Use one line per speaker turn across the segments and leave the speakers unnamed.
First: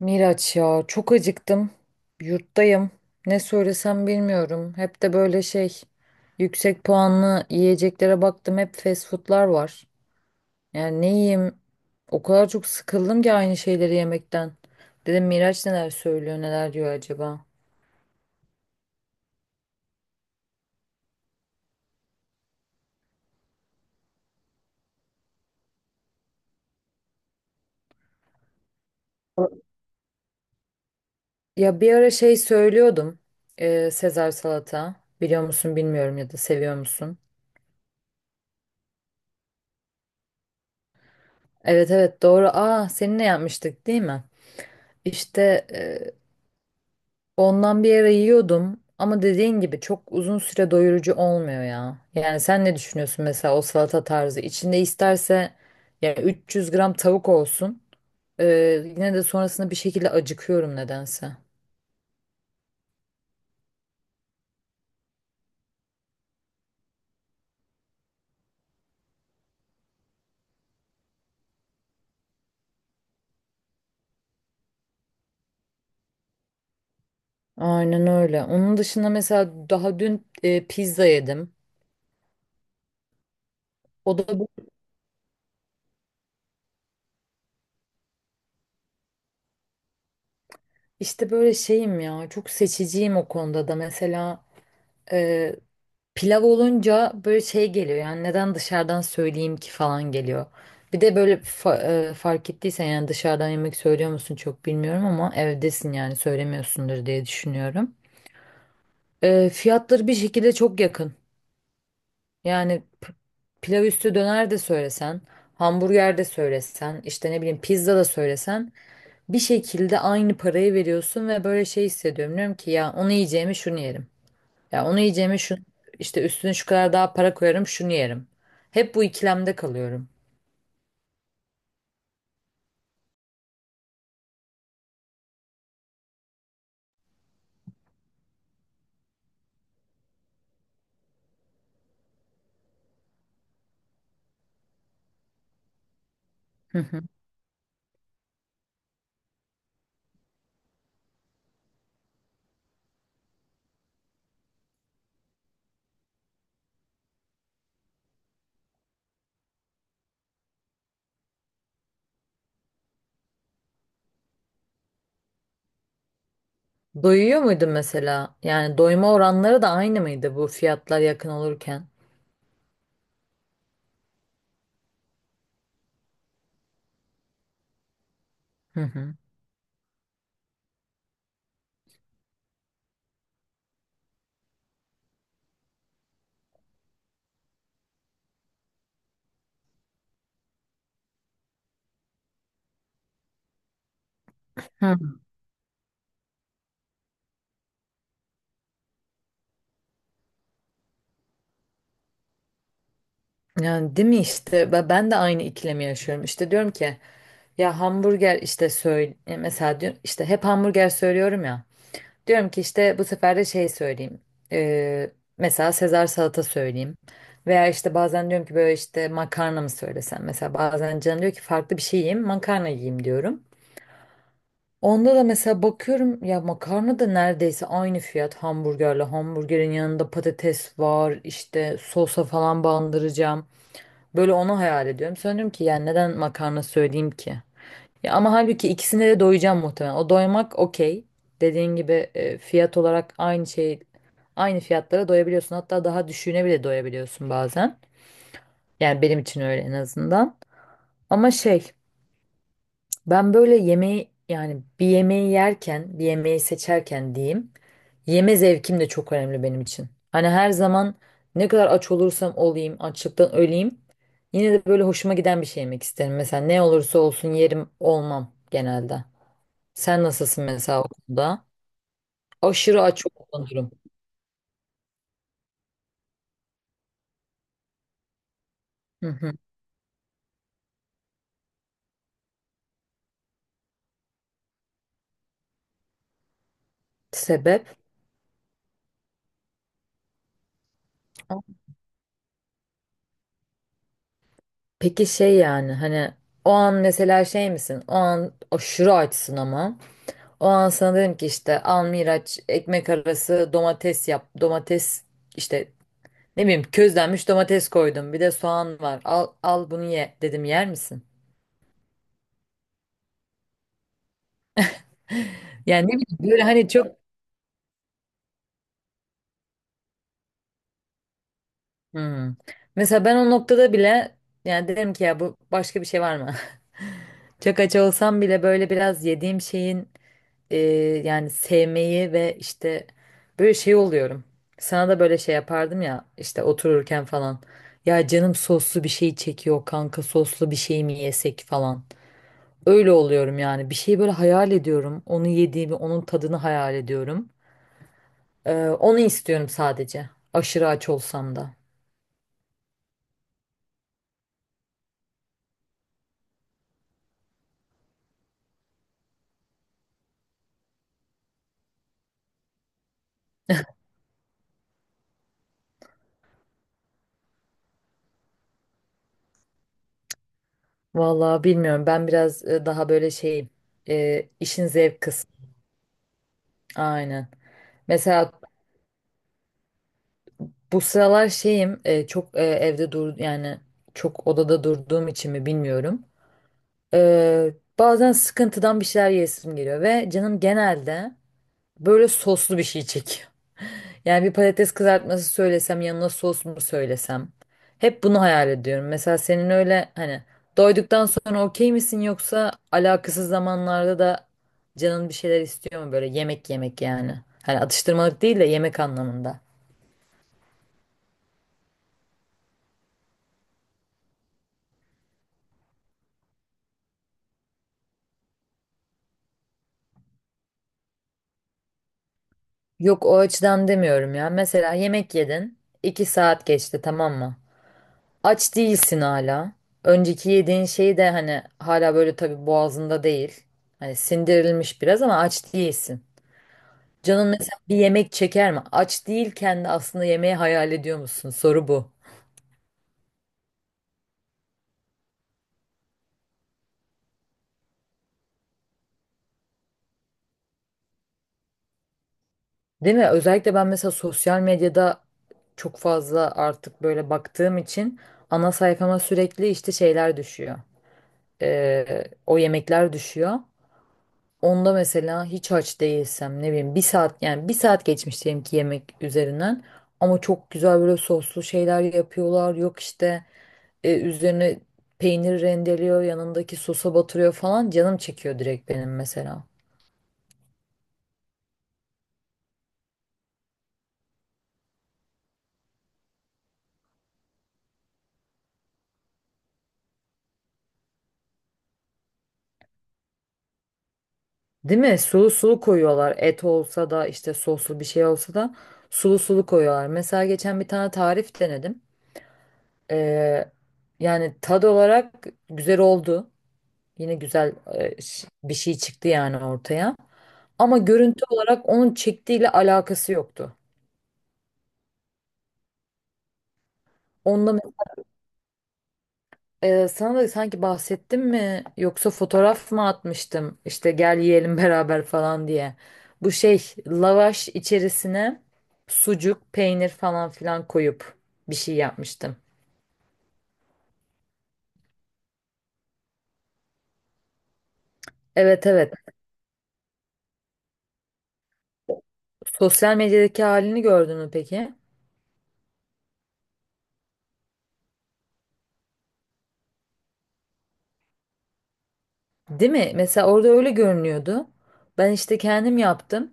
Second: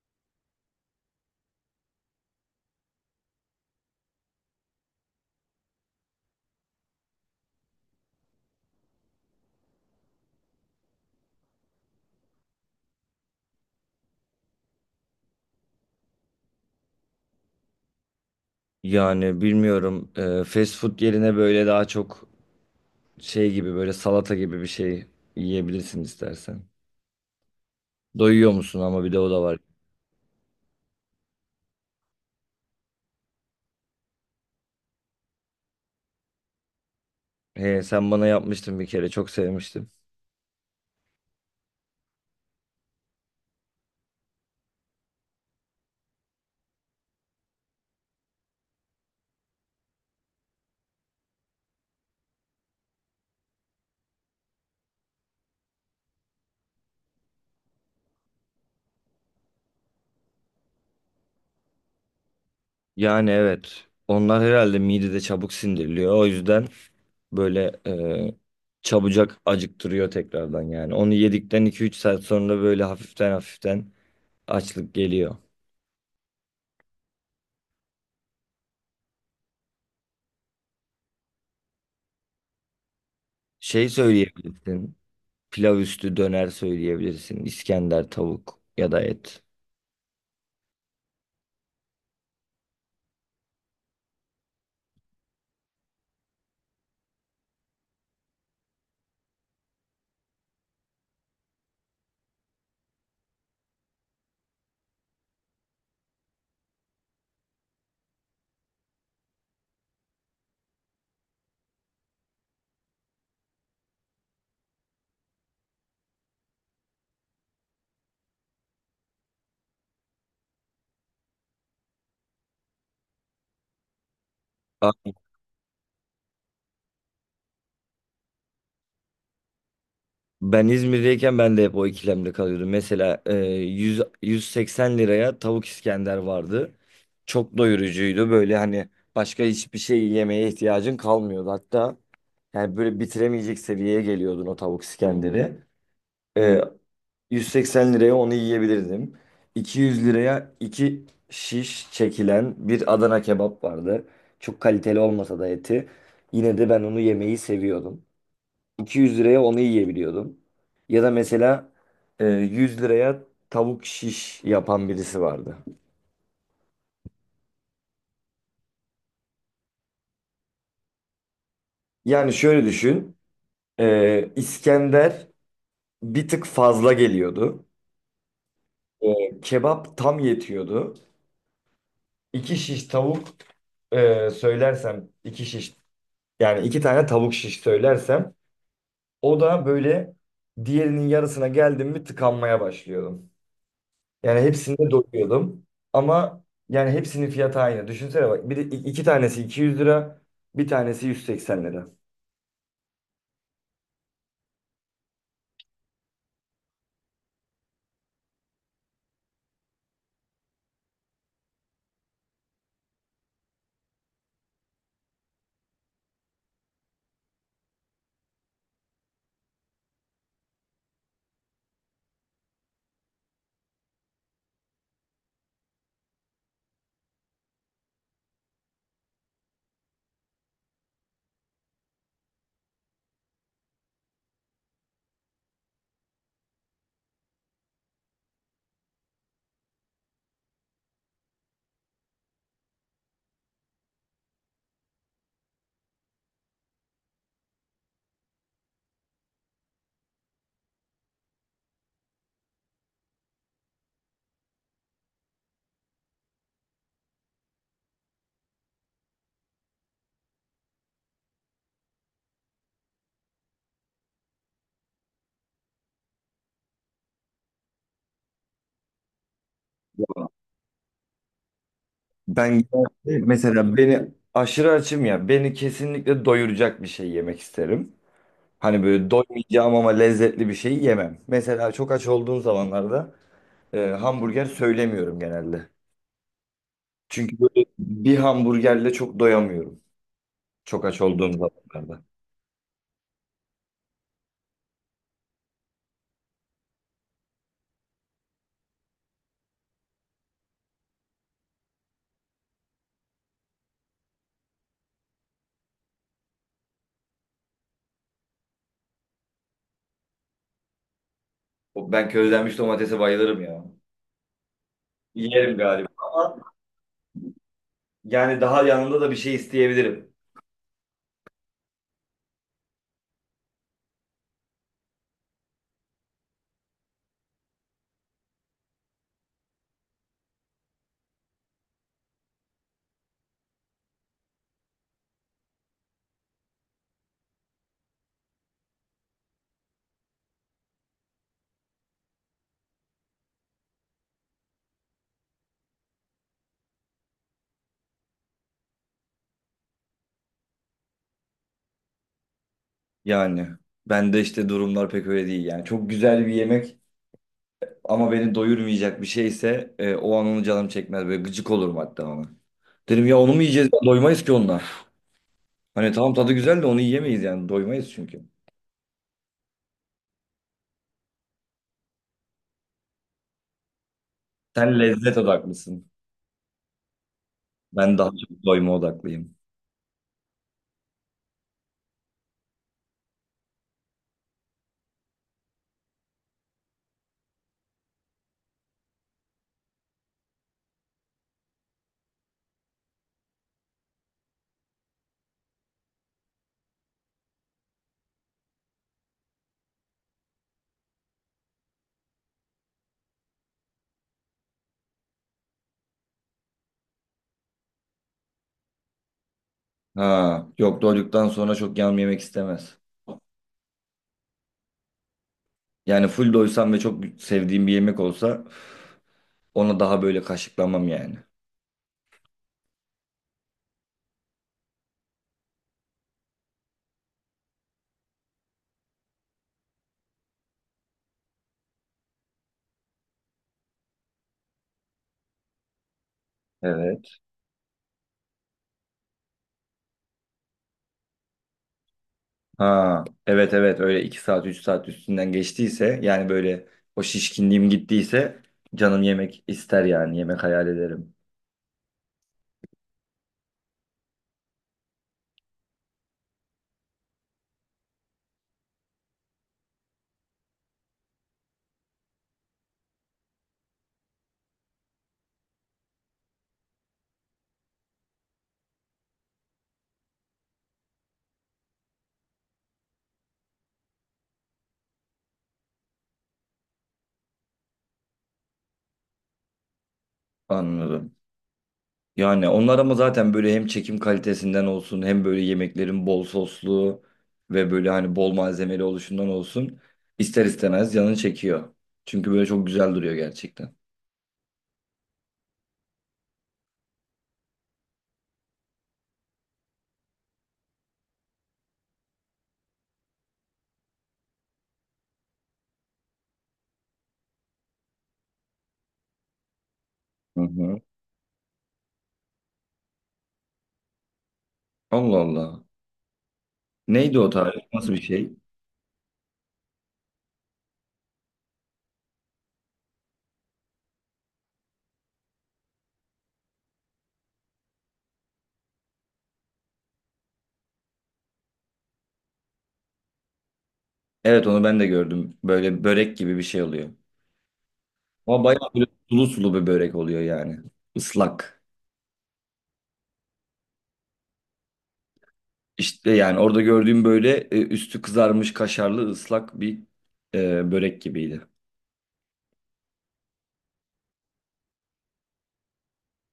Miraç ya çok acıktım. Yurttayım. Ne söylesem bilmiyorum. Hep de böyle şey yüksek puanlı yiyeceklere baktım. Hep fast foodlar var. Yani ne yiyeyim? O kadar çok sıkıldım ki aynı şeyleri yemekten. Dedim Miraç neler söylüyor, neler diyor acaba?
Yani bilmiyorum. Fast food yerine böyle daha çok şey gibi, böyle salata gibi bir şey yiyebilirsin istersen. Doyuyor musun ama, bir de o da var.
Ya bir ara şey söylüyordum. Sezar salata. Biliyor musun bilmiyorum ya da seviyor musun?
He, sen bana yapmıştın bir kere, çok sevmiştim.
Evet evet doğru. Aa seninle yapmıştık değil mi? İşte ondan bir ara yiyordum ama dediğin gibi çok uzun süre doyurucu olmuyor ya. Yani sen ne düşünüyorsun mesela o salata tarzı? İçinde isterse yani 300 gram tavuk olsun. Ee, yine de sonrasında bir şekilde acıkıyorum nedense.
Yani evet. Onlar herhalde midede çabuk sindiriliyor. O yüzden böyle çabucak acıktırıyor tekrardan yani. Onu yedikten iki üç saat sonra böyle hafiften hafiften açlık geliyor.
Aynen öyle. Onun dışında mesela daha dün pizza yedim.
Şey
O da bu-
söyleyebilirsin. Pilav üstü döner söyleyebilirsin. İskender, tavuk ya da et.
işte böyle şeyim ya, çok seçiciyim o konuda da. Mesela pilav olunca böyle şey geliyor, yani neden dışarıdan söyleyeyim ki falan geliyor. Bir de böyle fark ettiysen, yani dışarıdan yemek söylüyor musun çok bilmiyorum ama evdesin, yani söylemiyorsundur diye düşünüyorum. Fiyatları bir şekilde çok yakın. Yani p- Pilav üstü döner de söylesen, hamburger de söylesen, işte ne bileyim pizza da söylesen, bir şekilde aynı parayı veriyorsun ve böyle şey hissediyorum. Diyorum ki ya onu yiyeceğimi şunu yerim. Ya onu
Aa,
yiyeceğime şu işte üstüne şu kadar daha para koyarım şunu yerim. Hep bu ikilemde kalıyorum.
ben İzmir'deyken ben de hep o ikilemde kalıyordum. Mesela 100, 180 liraya tavuk İskender vardı. Çok doyurucuydu. Böyle hani başka hiçbir şey yemeye ihtiyacın kalmıyordu. Hatta yani böyle bitiremeyecek seviyeye geliyordun o tavuk İskender'i. E,
Hı hı.
180 liraya onu yiyebilirdim. 200 liraya iki şiş çekilen bir Adana kebap vardı. Çok kaliteli olmasa da eti. Yine de ben onu yemeyi seviyordum. 200 liraya onu yiyebiliyordum. Ya da mesela 100 liraya tavuk şiş yapan birisi vardı.
Doyuyor muydun mesela? Yani doyma oranları da aynı mıydı bu fiyatlar yakın olurken?
Yani şöyle düşün. İskender bir tık fazla geliyordu.
Hı hı.
Kebap tam yetiyordu. İki şiş tavuk, e, söylersem iki şiş yani iki tane tavuk şiş söylersem, o da böyle diğerinin yarısına geldim mi tıkanmaya başlıyordum. Yani hepsinde
Hı.
doyuyordum, ama yani hepsinin fiyatı aynı. Düşünsene bak, bir de iki tanesi 200 lira, bir tanesi 180 lira.
Yani değil mi işte. Ve ben de aynı ikilemi yaşıyorum. İşte diyorum ki ya hamburger işte söyle mesela, diyorum işte hep hamburger söylüyorum ya. Diyorum ki işte bu sefer de şey söyleyeyim. Ee, mesela Sezar salata söyleyeyim. Veya işte bazen diyorum ki böyle işte makarna mı söylesem. Mesela bazen canım diyor ki farklı bir şey yiyeyim, makarna yiyeyim diyorum. Onda da mesela bakıyorum ya makarna da neredeyse aynı fiyat hamburgerle. Hamburgerin yanında patates var, işte sosa falan bandıracağım. Böyle onu hayal ediyorum. Sonra ki yani neden makarna söyleyeyim ki? Ya ama halbuki ikisine de doyacağım muhtemelen. O doymak okey. Dediğin gibi fiyat olarak aynı şey, aynı fiyatlara doyabiliyorsun. Hatta daha düşüğüne bile doyabiliyorsun bazen. Yani benim için öyle en azından. Ama şey, ben böyle yemeği, yani bir yemeği yerken, bir yemeği seçerken diyeyim. Yeme zevkim de çok önemli benim için. Hani her zaman ne kadar aç olursam olayım, açlıktan öleyim. Yine de böyle hoşuma giden bir şey yemek isterim. Mesela ne olursa olsun yerim olmam genelde. Sen nasılsın mesela okulda?
Ben
Aşırı aç oluyorum.
beni aşırı açım ya, beni kesinlikle doyuracak bir şey yemek isterim. Hani
Hı
böyle
hı.
doymayacağım ama lezzetli bir şey yemem. Mesela çok aç olduğum zamanlarda hamburger söylemiyorum genelde. Çünkü böyle
Sebep?
bir hamburgerle çok doyamıyorum. Çok aç olduğum zamanlarda.
Peki şey, yani hani o an mesela şey misin? O an aşırı açsın ama. O an sana dedim ki işte al Miraç ekmek arası domates yap. Domates işte ne bileyim közlenmiş domates koydum. Bir de soğan var. Al al bunu ye dedim yer misin?
Ben közlenmiş domatese bayılırım ya. Yerim
Yani
galiba
ne bileyim
ama
böyle hani çok.
yani daha yanında da bir şey isteyebilirim.
Hmm. Mesela ben o noktada bile yani derim ki ya bu başka bir şey var mı? Çok aç olsam bile böyle biraz yediğim şeyin e, yani sevmeyi ve işte böyle şey oluyorum. Sana da böyle şey yapardım ya işte otururken falan. Ya canım soslu bir şey çekiyor kanka, soslu bir şey mi yesek falan. Öyle oluyorum yani, bir şeyi böyle hayal ediyorum. Onu yediğimi, onun tadını hayal ediyorum. Onu istiyorum sadece, aşırı aç olsam da.
Yani ben de işte durumlar pek öyle değil yani. Çok güzel bir yemek ama beni doyurmayacak bir şeyse, o an onu canım çekmez. Böyle gıcık olurum hatta ona. Derim ya, onu mu yiyeceğiz? Doymayız ki onunla. Hani tamam, tadı güzel de onu yiyemeyiz yani. Doymayız çünkü.
Vallahi bilmiyorum. Ben biraz daha böyle şeyim. İşin
Sen
zevk
lezzet
kısmı.
odaklısın.
Aynen.
Ben daha
Mesela
çok doyma odaklıyım.
bu sıralar şeyim çok evde dur yani, çok odada durduğum için mi bilmiyorum. E, bazen sıkıntıdan bir şeyler yesim geliyor ve canım genelde böyle soslu bir şey çekiyor. Yani bir patates kızartması söylesem, yanına sos mu söylesem? Hep bunu hayal ediyorum. Mesela senin öyle hani doyduktan sonra okey misin, yoksa alakasız zamanlarda da canın bir şeyler istiyor mu böyle yemek yemek yani? Hani atıştırmalık değil de yemek anlamında.
Ha, yok, doyduktan sonra çok yağım yemek istemez. Yani full doysam ve çok sevdiğim bir yemek olsa, ona daha böyle kaşıklamam yani.
Yok o açıdan demiyorum ya. Mesela yemek yedin. İki saat geçti tamam mı? Aç değilsin hala. Önceki yediğin şey de hani hala böyle tabii boğazında değil. Hani sindirilmiş biraz ama aç değilsin.
Evet.
Canın mesela bir yemek çeker mi? Aç değilken de aslında yemeği hayal ediyor musun? Soru bu.
Ha, evet evet, öyle iki saat 3 saat üstünden geçtiyse, yani böyle o şişkinliğim gittiyse, canım yemek ister yani, yemek hayal ederim.
Değil mi? Özellikle ben mesela sosyal medyada çok fazla artık böyle baktığım için ana sayfama sürekli işte şeyler düşüyor. O yemekler düşüyor. Onda mesela hiç aç değilsem ne bileyim bir saat, yani bir saat geçmiş diyelim ki yemek üzerinden, ama çok güzel böyle soslu şeyler yapıyorlar. Yok işte üzerine peynir rendeliyor, yanındaki sosa batırıyor falan, canım çekiyor direkt benim mesela.
Anladım. Yani onlar ama zaten böyle hem çekim kalitesinden olsun, hem böyle yemeklerin bol soslu ve böyle hani bol malzemeli oluşundan olsun, ister istemez canın çekiyor. Çünkü böyle çok güzel duruyor gerçekten.
Değil mi? Sulu sulu koyuyorlar. Et olsa da işte, soslu bir şey olsa da sulu sulu koyuyorlar. Mesela geçen bir tane tarif denedim. Ee, yani tad olarak güzel oldu. Yine güzel bir şey çıktı yani ortaya.
Hı
Ama
hı.
görüntü olarak onun çektiğiyle alakası yoktu.
Allah Allah. Neydi o
Onda
tarif? Nasıl bir şey?
Sana da sanki bahsettim mi, yoksa fotoğraf mı atmıştım işte gel yiyelim beraber falan diye. Bu şey, lavaş içerisine sucuk, peynir falan filan koyup bir şey yapmıştım.
Evet, onu ben de gördüm. Böyle börek gibi bir şey oluyor. Ama
Evet
bayağı böyle
evet.
sulu sulu bir börek oluyor yani. Islak.
Sosyal medyadaki halini gördün mü peki?
İşte yani orada gördüğüm böyle üstü kızarmış kaşarlı ıslak bir börek gibiydi.
Değil mi? Mesela orada öyle görünüyordu. Ben işte kendim yaptım.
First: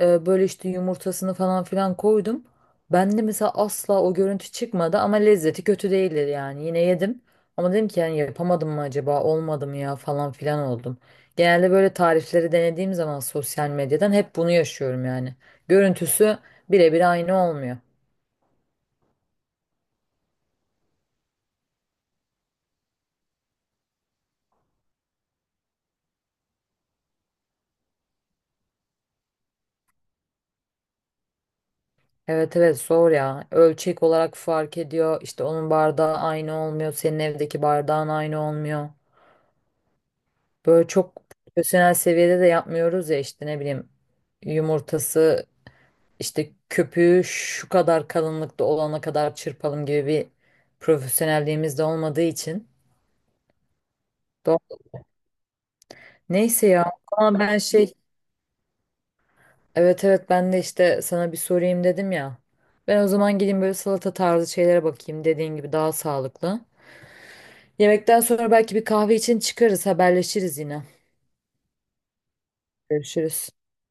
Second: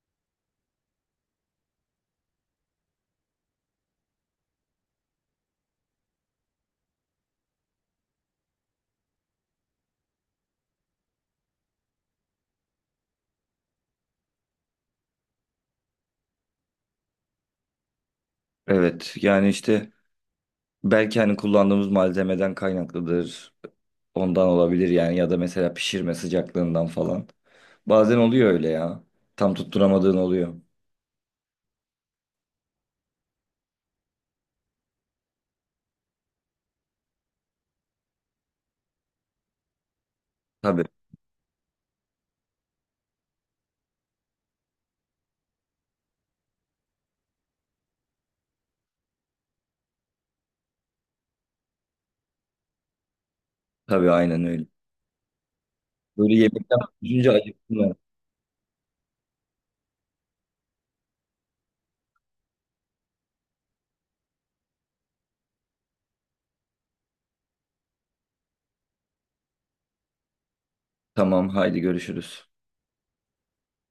Böyle işte yumurtasını falan filan koydum. Bende mesela asla o görüntü çıkmadı ama lezzeti kötü değildi yani. Yine yedim ama dedim ki yani yapamadım mı acaba, olmadı mı ya falan filan oldum. Genelde böyle tarifleri denediğim zaman sosyal medyadan hep bunu yaşıyorum yani. Görüntüsü birebir aynı olmuyor.
Evet yani işte belki hani kullandığımız malzemeden kaynaklıdır. Ondan olabilir yani, ya da mesela pişirme sıcaklığından falan. Bazen oluyor öyle ya. Tam tutturamadığın oluyor.
Evet evet zor ya. Ölçek olarak fark ediyor. İşte onun bardağı aynı olmuyor. Senin evdeki bardağın aynı olmuyor.
Tabii
Böyle çok profesyonel seviyede de yapmıyoruz ya, işte ne bileyim yumurtası, İşte köpüğü şu kadar kalınlıkta olana kadar çırpalım gibi bir profesyonelliğimiz de olmadığı için.
tabii, aynen öyle.
Do-
Böyle
Neyse
yemekten
ya,
düşünce
ama ben
acıktım ben.
şey, evet evet, ben de işte sana bir sorayım dedim ya. Ben o zaman gideyim böyle salata tarzı şeylere bakayım, dediğin gibi daha sağlıklı. Yemekten sonra belki bir kahve için çıkarız, haberleşiriz yine.
Tamam, haydi görüşürüz.
Görüşürüz.